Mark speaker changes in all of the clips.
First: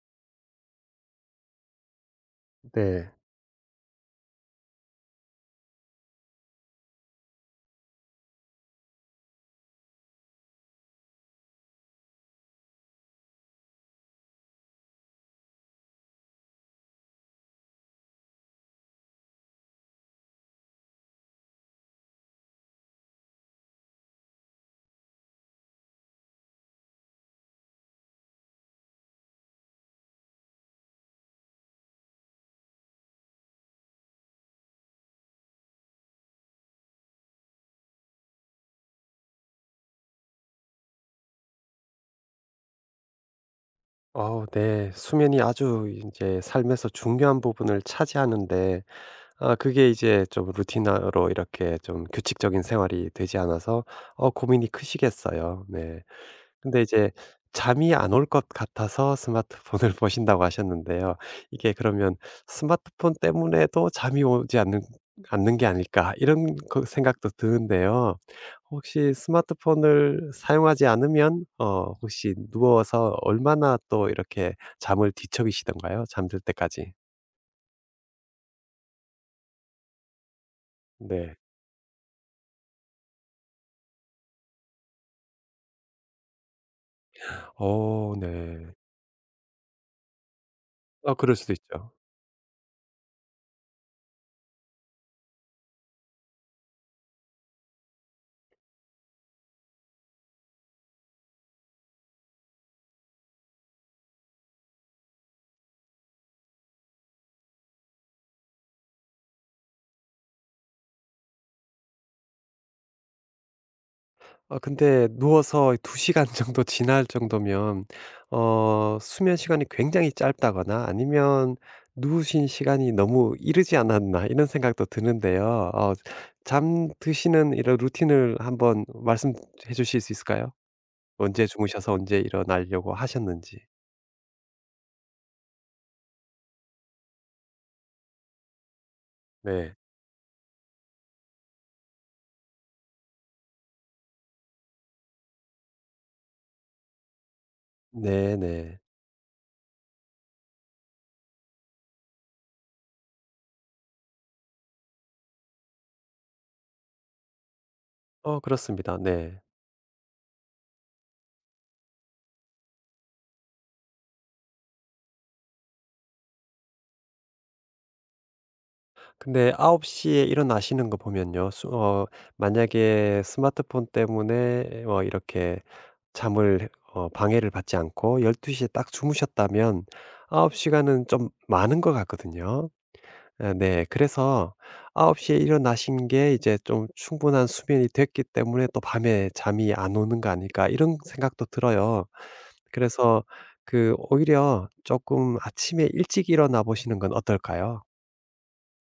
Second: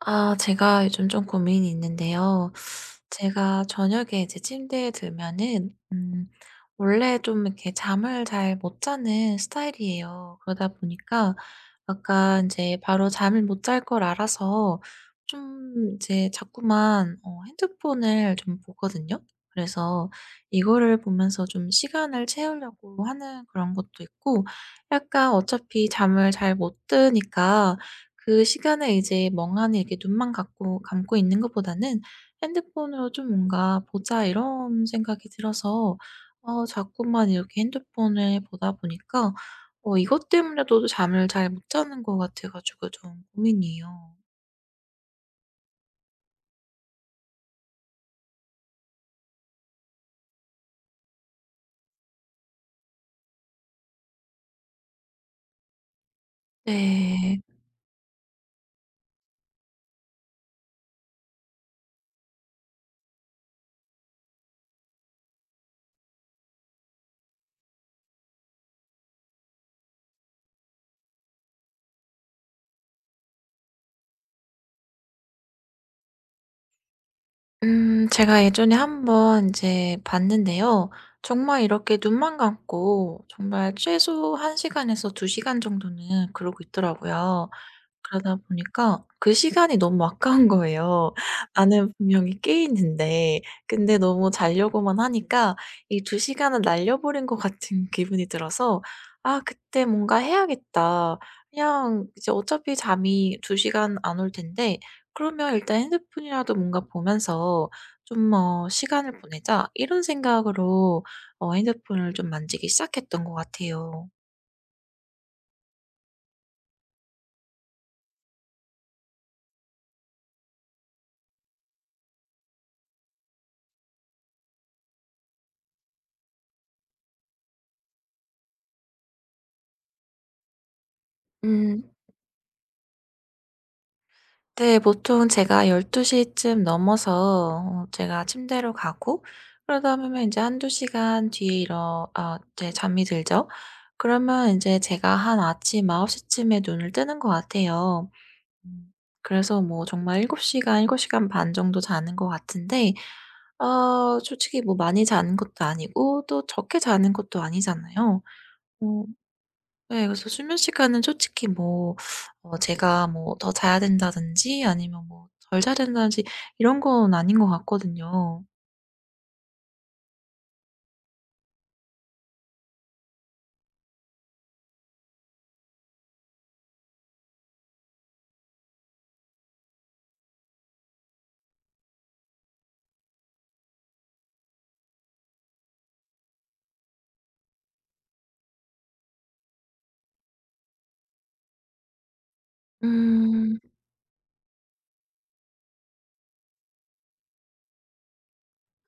Speaker 1: 아 제가 요즘 좀 고민이 있는데요.
Speaker 2: 네.
Speaker 1: 제가 저녁에 이제 침대에 들면은 원래 좀 이렇게 잠을 잘 못 자는 스타일이에요. 그러다 보니까 약간 이제 바로 잠을 못 잘 걸 알아서 좀 이제 자꾸만 핸드폰을 좀 보거든요. 그래서 이거를 보면서 좀 시간을 채우려고 하는 그런 것도 있고, 약간 어차피 잠을 잘 못 드니까 그 시간에 이제 멍하니 이렇게 눈만 감고 있는 것보다는 핸드폰으로 좀 뭔가 '보자.' 이런 생각이 들어서 자꾸만 이렇게 핸드폰을 보다 보니까 이것 때문에도 잠을 잘 못 자는 것 같아 가지고 좀 고민이에요.
Speaker 2: 네. 수면이 아주 이제 삶에서 중요한 부분을 차지하는데 아 그게 이제 좀 루틴화로 이렇게 좀 규칙적인 생활이 되지 않아서 고민이 크시겠어요. 네. 근데 이제
Speaker 1: 네.
Speaker 2: 잠이 안 올 것 같아서 스마트폰을 보신다고 하셨는데요. 이게 그러면 '스마트폰 때문에도 잠이 오지 않는 게 아닐까.' 이런 생각도 드는데요. 혹시 스마트폰을 사용하지 않으면 혹시 누워서 얼마나 또 이렇게 잠을 뒤척이시던가요? 잠들 때까지?
Speaker 1: 제가 예전에 한번 이제 봤는데요.
Speaker 2: 네.
Speaker 1: 정말 이렇게 눈만 감고 정말 최소 1 시간에서 2 시간 정도는 그러고 있더라고요. 그러다
Speaker 2: 네.
Speaker 1: 보니까 그 시간이 너무 아까운 거예요.
Speaker 2: 아 그럴 수도
Speaker 1: 나는
Speaker 2: 있죠.
Speaker 1: 분명히 깨 있는데, 근데 너무 자려고만 하니까 이 두 시간을 날려버린 것 같은 기분이 들어서 '아, 그때 뭔가 해야겠다. 그냥 이제 어차피 잠이 2 시간 안 올 텐데, 그러면 일단 핸드폰이라도 뭔가 보면서 좀 시간을 보내자.' 이런 생각으로 핸드폰을 좀 만지기 시작했던 것 같아요.
Speaker 2: 아 근데 누워서 2 시간 정도 지날 정도면 수면 시간이 굉장히 짧다거나 아니면 '누우신 시간이 너무 이르지 않았나.' 이런 생각도 드는데요. 잠드시는 이런 루틴을 한번 말씀해 주실 수 있을까요? 언제
Speaker 1: 음.
Speaker 2: 주무셔서 언제 일어나려고 하셨는지.
Speaker 1: 네. 보통 제가 12 시쯤 넘어서 제가 침대로 가고,
Speaker 2: 네.
Speaker 1: 그러다 보면 이제1-2 시간 뒤에 일어 아 이제 잠이 들죠. 그러면 이제 제가 한 아침 9 시쯤에 눈을 뜨는 것 같아요.
Speaker 2: 네네.
Speaker 1: 음. 그래서 뭐 정말 7 시간, 7 시간 반 정도 자는 것 같은데, 솔직히 뭐 많이 자는 것도 아니고 또 적게 자는 것도 아니잖아요.
Speaker 2: 그렇습니다.
Speaker 1: 어
Speaker 2: 네.
Speaker 1: 네. 그래서 수면 시간은 솔직히 뭐 제가 뭐 더 자야 된다든지 아니면 뭐 덜 자야 된다든지 이런 건 아닌 것 같거든요.
Speaker 2: 근데 9시에 일어나시는 거 보면요. 수 어 만약에 스마트폰 때문에 이렇게 잠을 방해를 받지 않고 12시에 딱 주무셨다면 9시간 시간은 좀 많은 것 같거든요. 아 네. 그래서 9시에 일어나신 게 이제 좀 '충분한 수면이 됐기 때문에 또 밤에 잠이 안 오는 거 아닐까.' 이런 생각도 들어요. 그래서
Speaker 1: 음.
Speaker 2: 그 오히려 조금 아침에 일찍 일어나 보시는 건 어떨까요?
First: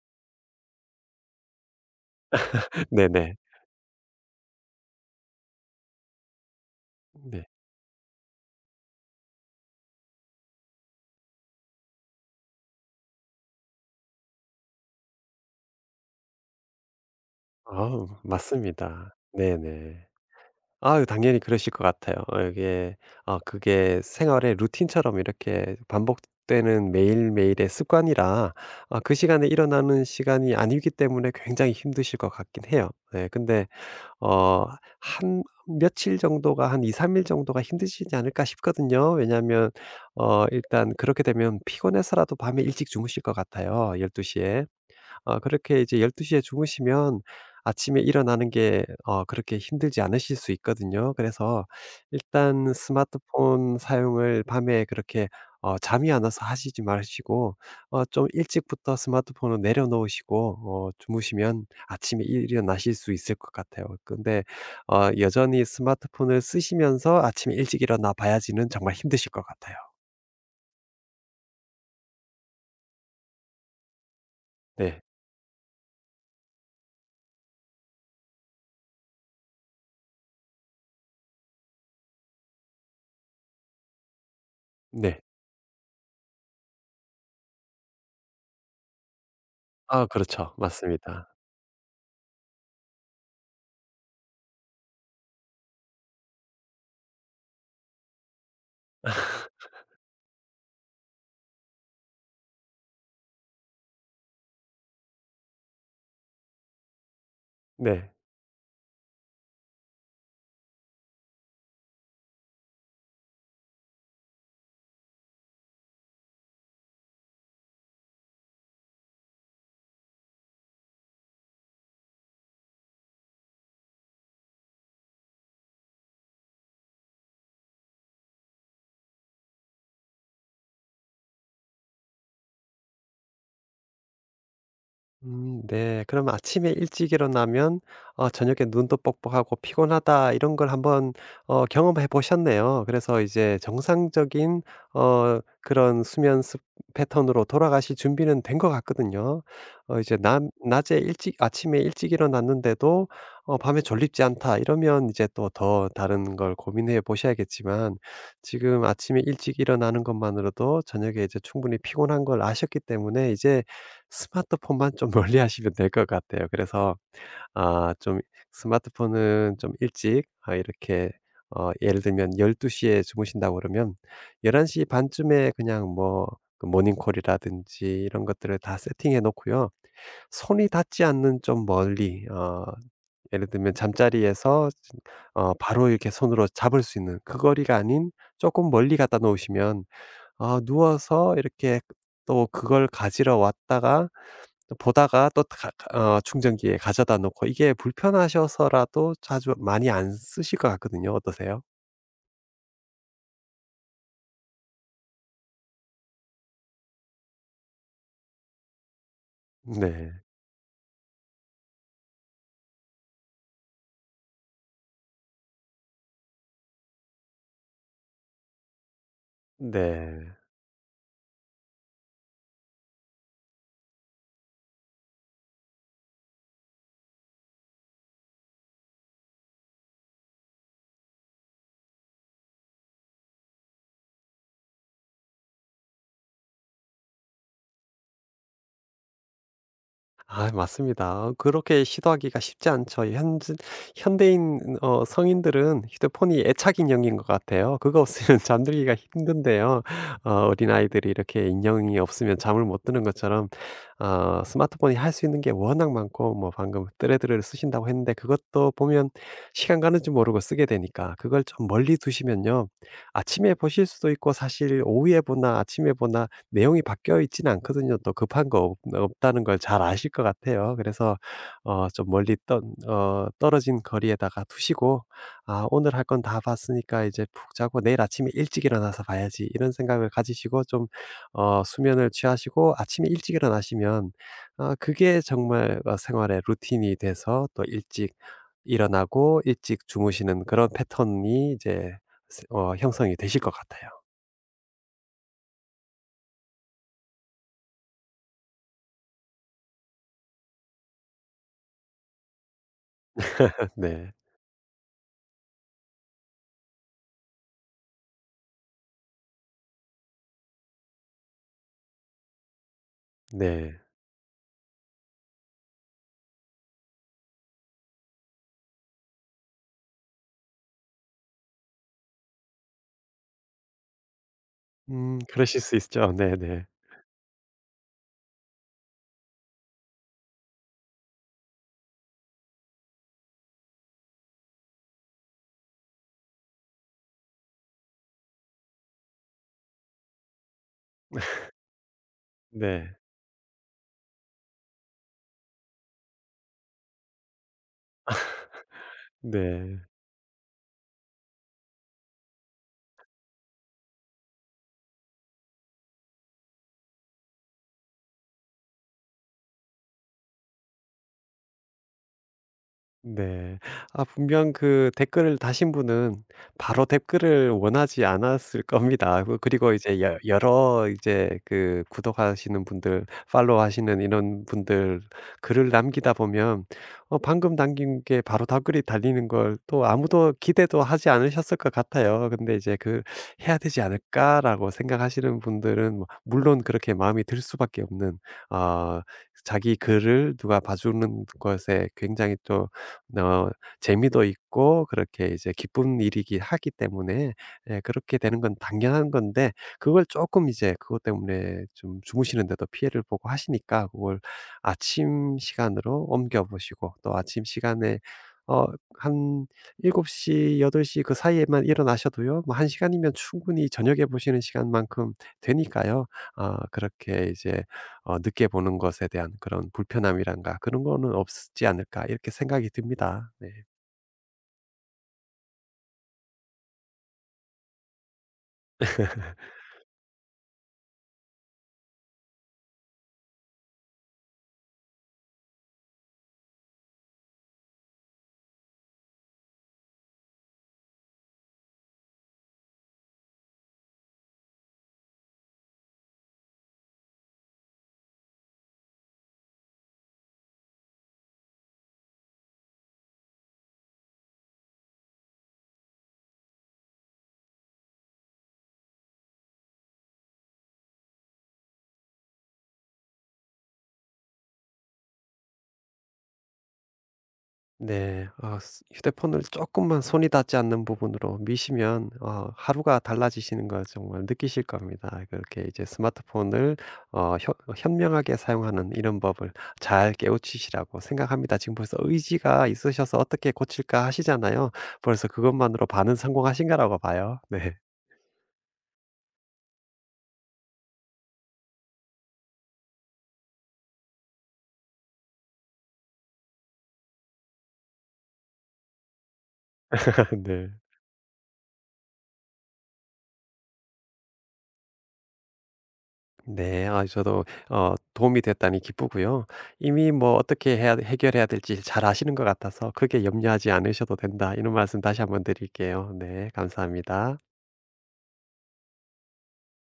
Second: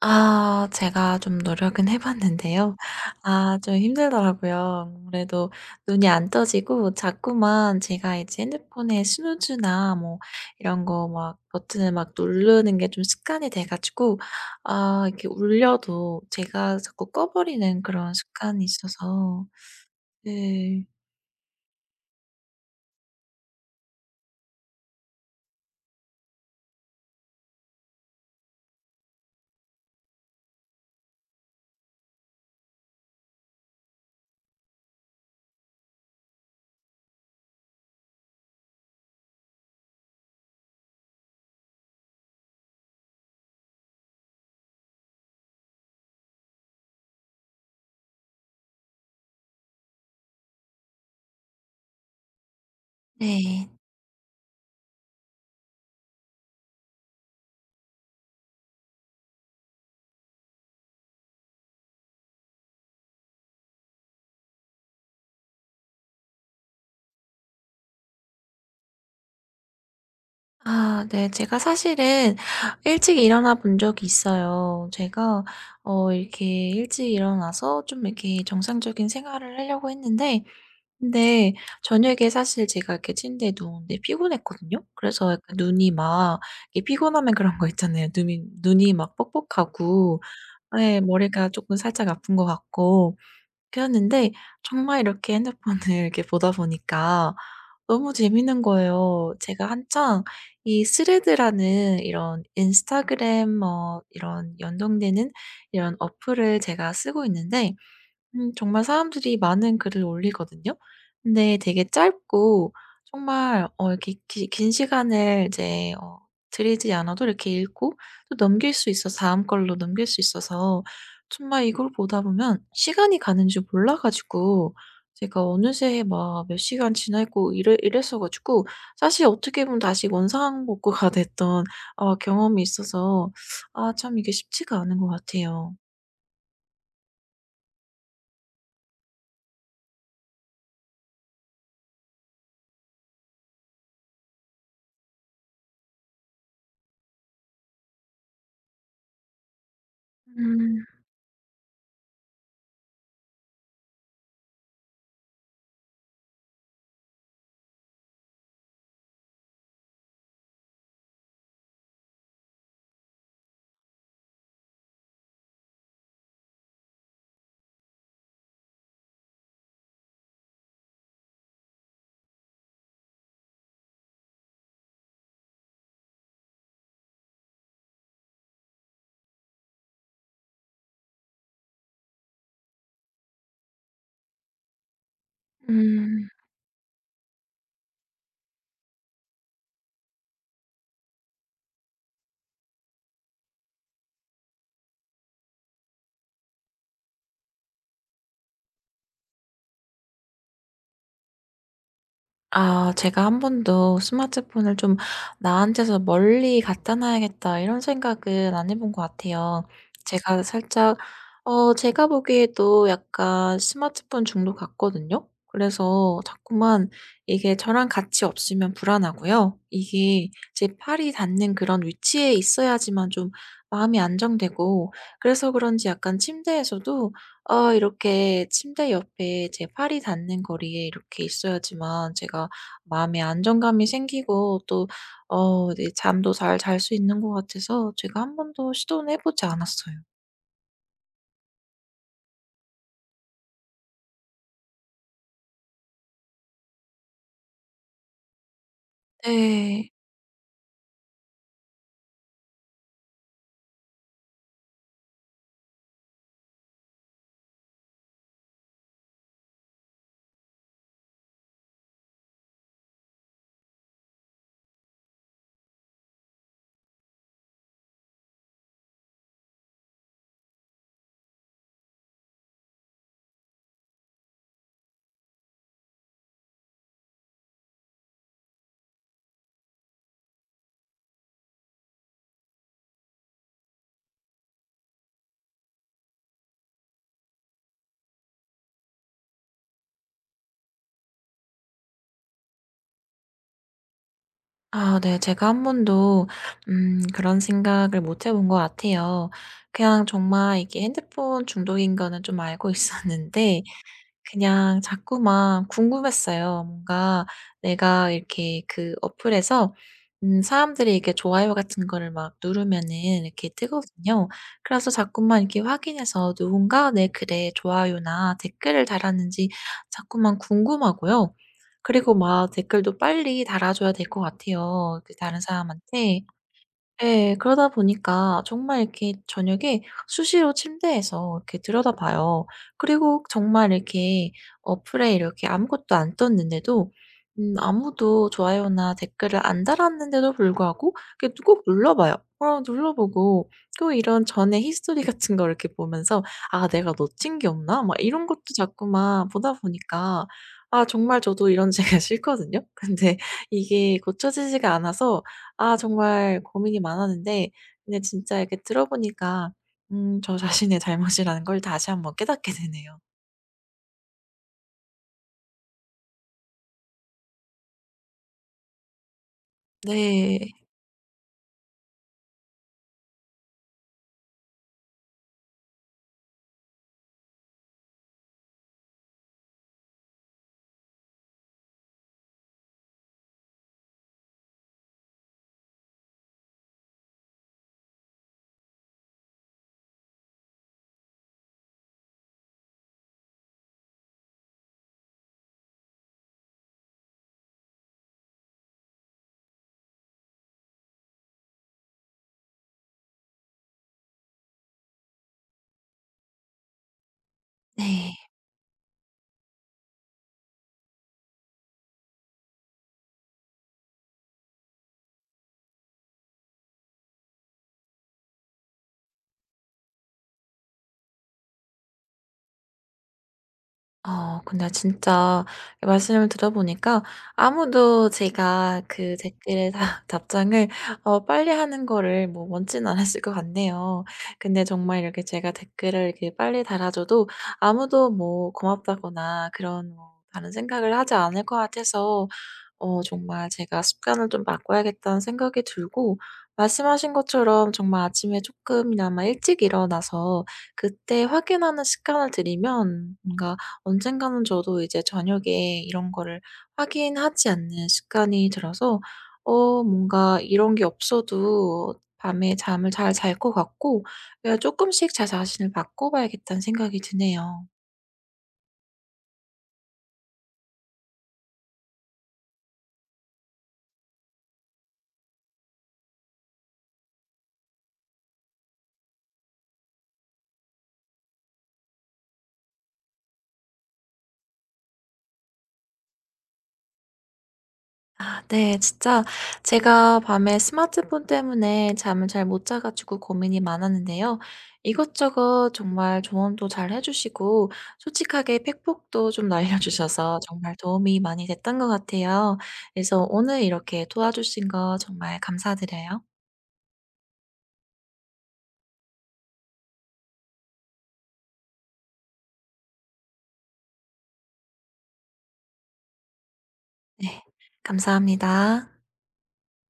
Speaker 1: 아 제가 좀 노력은 해 봤는데요.
Speaker 2: 네네.
Speaker 1: 아 좀 힘들더라고요. 아무래도 눈이 안 떠지고,
Speaker 2: 네.
Speaker 1: 자꾸만 제가 이제 핸드폰에 스누즈나 뭐 이런 거 막 버튼을 막 누르는 게 좀 습관이 돼 가지고, 아 이렇게 울려도 제가 자꾸 꺼 버리는
Speaker 2: 아우
Speaker 1: 그런 습관이
Speaker 2: 맞습니다.
Speaker 1: 있어서.
Speaker 2: 네네.
Speaker 1: 네.
Speaker 2: 아유 당연히 그러실 것 같아요. 어 이게 아 그게 생활의 루틴처럼 이렇게 반복되는 매일매일의 습관이라 아 그 시간에 일어나는 시간이 아니기 때문에 굉장히 힘드실 것 같긴 해요. 네 근데 어 한 며칠 정도가 한 2-3일 정도가 힘드시지 않을까 싶거든요. 왜냐하면 일단 그렇게 되면 피곤해서라도 밤에 일찍 주무실 것 같아요, 12시에 시에. 그렇게 이제 12시에 주무시면 아침에 일어나는 게 그렇게 힘들지 않으실 수 있거든요. 그래서 일단
Speaker 1: 네.
Speaker 2: 스마트폰 사용을 밤에 그렇게 잠이 안 와서 하시지 마시고 좀 일찍부터 스마트폰을 내려놓으시고 주무시면 아침에 일어나실 수 있을 것 같아요. 근데 여전히 스마트폰을 쓰시면서 아침에 일찍 일어나 봐야지는 정말 힘드실 것 같아요.
Speaker 1: 아 네. 제가 사실은 일찍 일어나 본 적이 있어요.
Speaker 2: 네.
Speaker 1: 제가 이렇게 일찍 일어나서 좀 이렇게 정상적인 생활을 하려고 했는데, 근데 저녁에 사실 제가 이렇게 침대에 누웠는데 피곤했거든요.
Speaker 2: 네.
Speaker 1: 그래서 약간 눈이 막, 이게 피곤하면 그런 거 있잖아요. 눈이 막
Speaker 2: 아
Speaker 1: 뻑뻑하고,
Speaker 2: 그렇죠.
Speaker 1: 네,
Speaker 2: 맞습니다.
Speaker 1: 머리가 조금 살짝 아픈 것 같고 그랬는데, 정말 이렇게 핸드폰을 이렇게 보다 보니까 너무 재밌는 거예요. 제가 한창 이 스레드라는 이런 인스타그램 뭐 이런 연동되는 이런 어플을 제가 쓰고 있는데,
Speaker 2: 네.
Speaker 1: 정말 사람들이 많은 글을 올리거든요. 근데 되게 짧고 정말 이렇게 기 긴 시간을 이제 들이지 않아도 이렇게 읽고 또 넘길 수 있어서, 다음 걸로 넘길 수 있어서 정말 이걸 보다 보면 시간이 가는 줄 몰라 가지고, 제가 어느새 막 몇 시간 지나 있고 이래 이랬어 가지고, 사실 어떻게 보면 다시 원상복구가 됐던 경험이 있어서, 아 참 이게 쉽지가 않은 것 같아요.
Speaker 2: 네. 그럼 아침에 일찍 일어나면 저녁에 눈도 뻑뻑하고 피곤하다 이런 걸 한번 경험해 보셨네요. 그래서 이제 정상적인 그런 수면 습 패턴으로 돌아가실 준비는 된 것 같거든요. 이제 남
Speaker 1: 음.
Speaker 2: 낮에 일찍 아침에 일찍 일어났는데도 '밤에 졸립지 않다.' 이러면 이제 또 더 다른 걸 고민해 보셔야겠지만 지금 아침에 일찍 일어나는 것만으로도 저녁에 이제 충분히 피곤한 걸 아셨기 때문에 이제 스마트폰만 좀 멀리하시면 될 것 같아요. 그래서 아 좀 스마트폰은 좀 일찍 아 이렇게 어 예를 들면 12시에 주무신다고 그러면 11시 반 쯤에 그냥 뭐그 모닝콜이라든지 이런 것들을 다 세팅해 놓고요. 손이 닿지 않는 좀 멀리 예를 들면 잠자리에서 바로 이렇게
Speaker 1: 음.
Speaker 2: 손으로 잡을 수 있는 그 거리가 아닌 조금 멀리 갖다 놓으시면 아 누워서 이렇게 또 그걸 가지러 왔다가 또 보다가 또 가 가 어 충전기에 가져다 놓고 이게 불편하셔서라도 자주 많이 안 쓰실 것 같거든요. 어떠세요?
Speaker 1: 아 제가 한 번도 '스마트폰을 좀 나한테서 멀리 갖다 놔야겠다.' 이런 생각은 안 해본 것 같아요.
Speaker 2: 네.
Speaker 1: 제가 살짝 제가 보기에도 약간 스마트폰 중독 같거든요. 그래서 자꾸만 이게 저랑 같이 없으면 불안하고요. 이게
Speaker 2: 네.
Speaker 1: 제 팔이 닿는 그런 위치에 있어야지만 좀 마음이 안정되고, 그래서 그런지 약간 침대에서도 아 이렇게 침대 옆에 제 팔이 닿는 거리에 이렇게 있어야지만 제가 마음의 안정감이 생기고, 또 네, 잠도 잘 잘 수 있는 것 같아서 제가 한 번도 시도는 해 보지 않았어요.
Speaker 2: 아 맞습니다. 그렇게 시도하기가 쉽지 않죠. 현 현대인 성인들은 휴대폰이 애착 인형인 것 같아요. 그거 없으면 잠들기가 힘든데요.
Speaker 1: 네.
Speaker 2: 어린아이들이 이렇게 인형이 없으면 잠을 못 드는 것처럼 스마트폰이 할 수 있는 게 워낙 많고 뭐 방금 뜨레드를 쓰신다고 했는데 그것도 보면 시간 가는 줄 모르고 쓰게 되니까 그걸 좀 멀리 두시면요. 아침에 보실 수도 있고 사실 오후에 보나 아침에 보나 내용이 바뀌어 있지는 않거든요. 또 급한 거 없 없다는 걸 잘 아실 것 같아요. 그래서 좀 멀리 떠 어 떨어진 거리에다가 두시고 '아 오늘 할 건 다 봤으니까 이제 푹 자고 내일 아침에 일찍 일어나서 봐야지.' 이런 생각을 가지시고 좀 수면을 취하시고 아침에 일찍 일어나시면 아 그게 정말 생활의 루틴이 돼서 또 일찍 일어나고 일찍 주무시는 그런 패턴이 이제 형성이 되실 것 같아요.
Speaker 1: 아 네. 제가 한 번도 그런 생각을 못 해본 것 같아요. 그냥 정말 이게 핸드폰 중독인 거는 좀 알고 있었는데,
Speaker 2: 네.
Speaker 1: 그냥 자꾸만 궁금했어요. 뭔가 내가 이렇게 그 어플에서 사람들이 이렇게 좋아요 같은 거를 막 누르면은 이렇게
Speaker 2: 네.
Speaker 1: 뜨거든요. 그래서 자꾸만 이렇게 확인해서 누군가 내 글에 좋아요나 댓글을 달았는지 자꾸만 궁금하고요. 그리고 막 댓글도 빨리 달아줘야 될 것 같아요, 그 다른
Speaker 2: 그러실 수 있죠.
Speaker 1: 사람한테.
Speaker 2: 네네.
Speaker 1: 예. 그러다 보니까 정말 이렇게 저녁에 수시로 침대에서 이렇게 들여다봐요. 그리고 정말 이렇게 어플에 이렇게 아무것도 안 떴는데도, 아무도 좋아요나 댓글을 안 달았는데도 불구하고 이렇게 꼭 눌러 봐요. 눌러
Speaker 2: 네.
Speaker 1: 보고 또 이런 전에 히스토리 같은 걸 이렇게 보면서 '아, 내가 놓친 게 없나?' 막 이런 것도 자꾸만 보다
Speaker 2: 네.
Speaker 1: 보니까, 아 정말 저도 이런 제가 싫거든요. 근데 이게 고쳐지지가 않아서 아 정말 고민이 많았는데, 근데 진짜 이렇게 들어 보니까 저 자신의 잘못이라는 걸 다시 한번 깨닫게 되네요.
Speaker 2: 네. 아 분명 그 댓글을 다신 분은 바로 댓글을 원하지 않았을 겁니다. 그리고 이제 여
Speaker 1: 네.
Speaker 2: 여러 이제 그 구독하시는 분들 팔로우하시는 이런 분들 글을 남기다 보면 방금 남긴 게 바로 댓글이 달리는 걸 또 아무도 기대도 하지 않으셨을 것 같아요. 근데 이제 그 '해야 되지 않을까?'라고 생각하시는 분들은 뭐 물론 그렇게 마음이 들 수밖에 없는 어, 자기 글을 누가 봐주는 것에 굉장히 좀 어 재미도 있고 그렇게 이제 기쁜 일이기 하기 때문에 예 그렇게 되는 건 당연한 건데 그걸 조금 이제 그것 때문에 좀 주무시는데도 피해를 보고 하시니까 그걸 아침 시간으로 옮겨 보시고 또 아침 시간에
Speaker 1: 네.
Speaker 2: 어 한7시8시 그 사이에만 일어나셔도요. 뭐 한 시간이면 충분히 저녁에 보시는 시간만큼 되니까요. 아 그렇게 이제 '늦게 보는 것에 대한 그런 불편함이란가 그런 거는 없지 않을까.' 이렇게 생각이 듭니다. 네.
Speaker 1: 근데 진짜 말씀을 들어보니까 아무도 제가 그 댓글에 다 답장을 빨리 하는 거를 뭐 원치는 않았을 것 같네요. 근데 정말 이렇게 제가 댓글을 이렇게 빨리 달아줘도 아무도 뭐 고맙다거나 그런 뭐 다른 생각을 하지 않을 것 같아서 정말 제가 습관을 좀 바꿔야겠다는 생각이 들고, 말씀하신 것처럼 정말 아침에 조금이나마 일찍 일어나서 그때 확인하는 습관을 들이면 뭔가 언젠가는 저도 이제 저녁에 이런 거를 확인하지 않는 습관이 들어서 뭔가 이런 게 없어도 밤에 잠을 잘 잘 것 같고, 그냥 조금씩 제 자신을 바꿔 봐야겠다는 생각이 드네요.
Speaker 2: 네. 어, 스 휴대폰을 조금만 손이 닿지 않는 부분으로 미시면 하루가 달라지시는 걸 정말 느끼실 겁니다. 그렇게 이제 스마트폰을 어 현 현명하게 사용하는 이런 법을 잘 깨우치시라고 생각합니다. 지금 벌써 의지가 있으셔서 '어떻게 고칠까.' 하시잖아요. 벌써 그것만으로 반은 성공하신 거라고 봐요. 네.
Speaker 1: 아 네. 진짜 제가 밤에 스마트폰 때문에 잠을 잘 못 자 가지고 고민이 많았는데요. 이것저것 정말 조언도 잘 해 주시고 솔직하게 팩폭도 좀 날려 주셔서
Speaker 2: 네.
Speaker 1: 정말 도움이 많이 됐던 것 같아요. 그래서 오늘 이렇게 도와주신 거 정말 감사드려요.
Speaker 2: 네. 아 저도 도움이 됐다니 기쁘고요. 이미 뭐 어떻게 해야 해결해야 될지 잘 아시는 것 같아서 크게 염려하지 않으셔도 된다. 이런 말씀 다시 한번 드릴게요. 네.
Speaker 1: 네.
Speaker 2: 감사합니다.
Speaker 1: 감사합니다.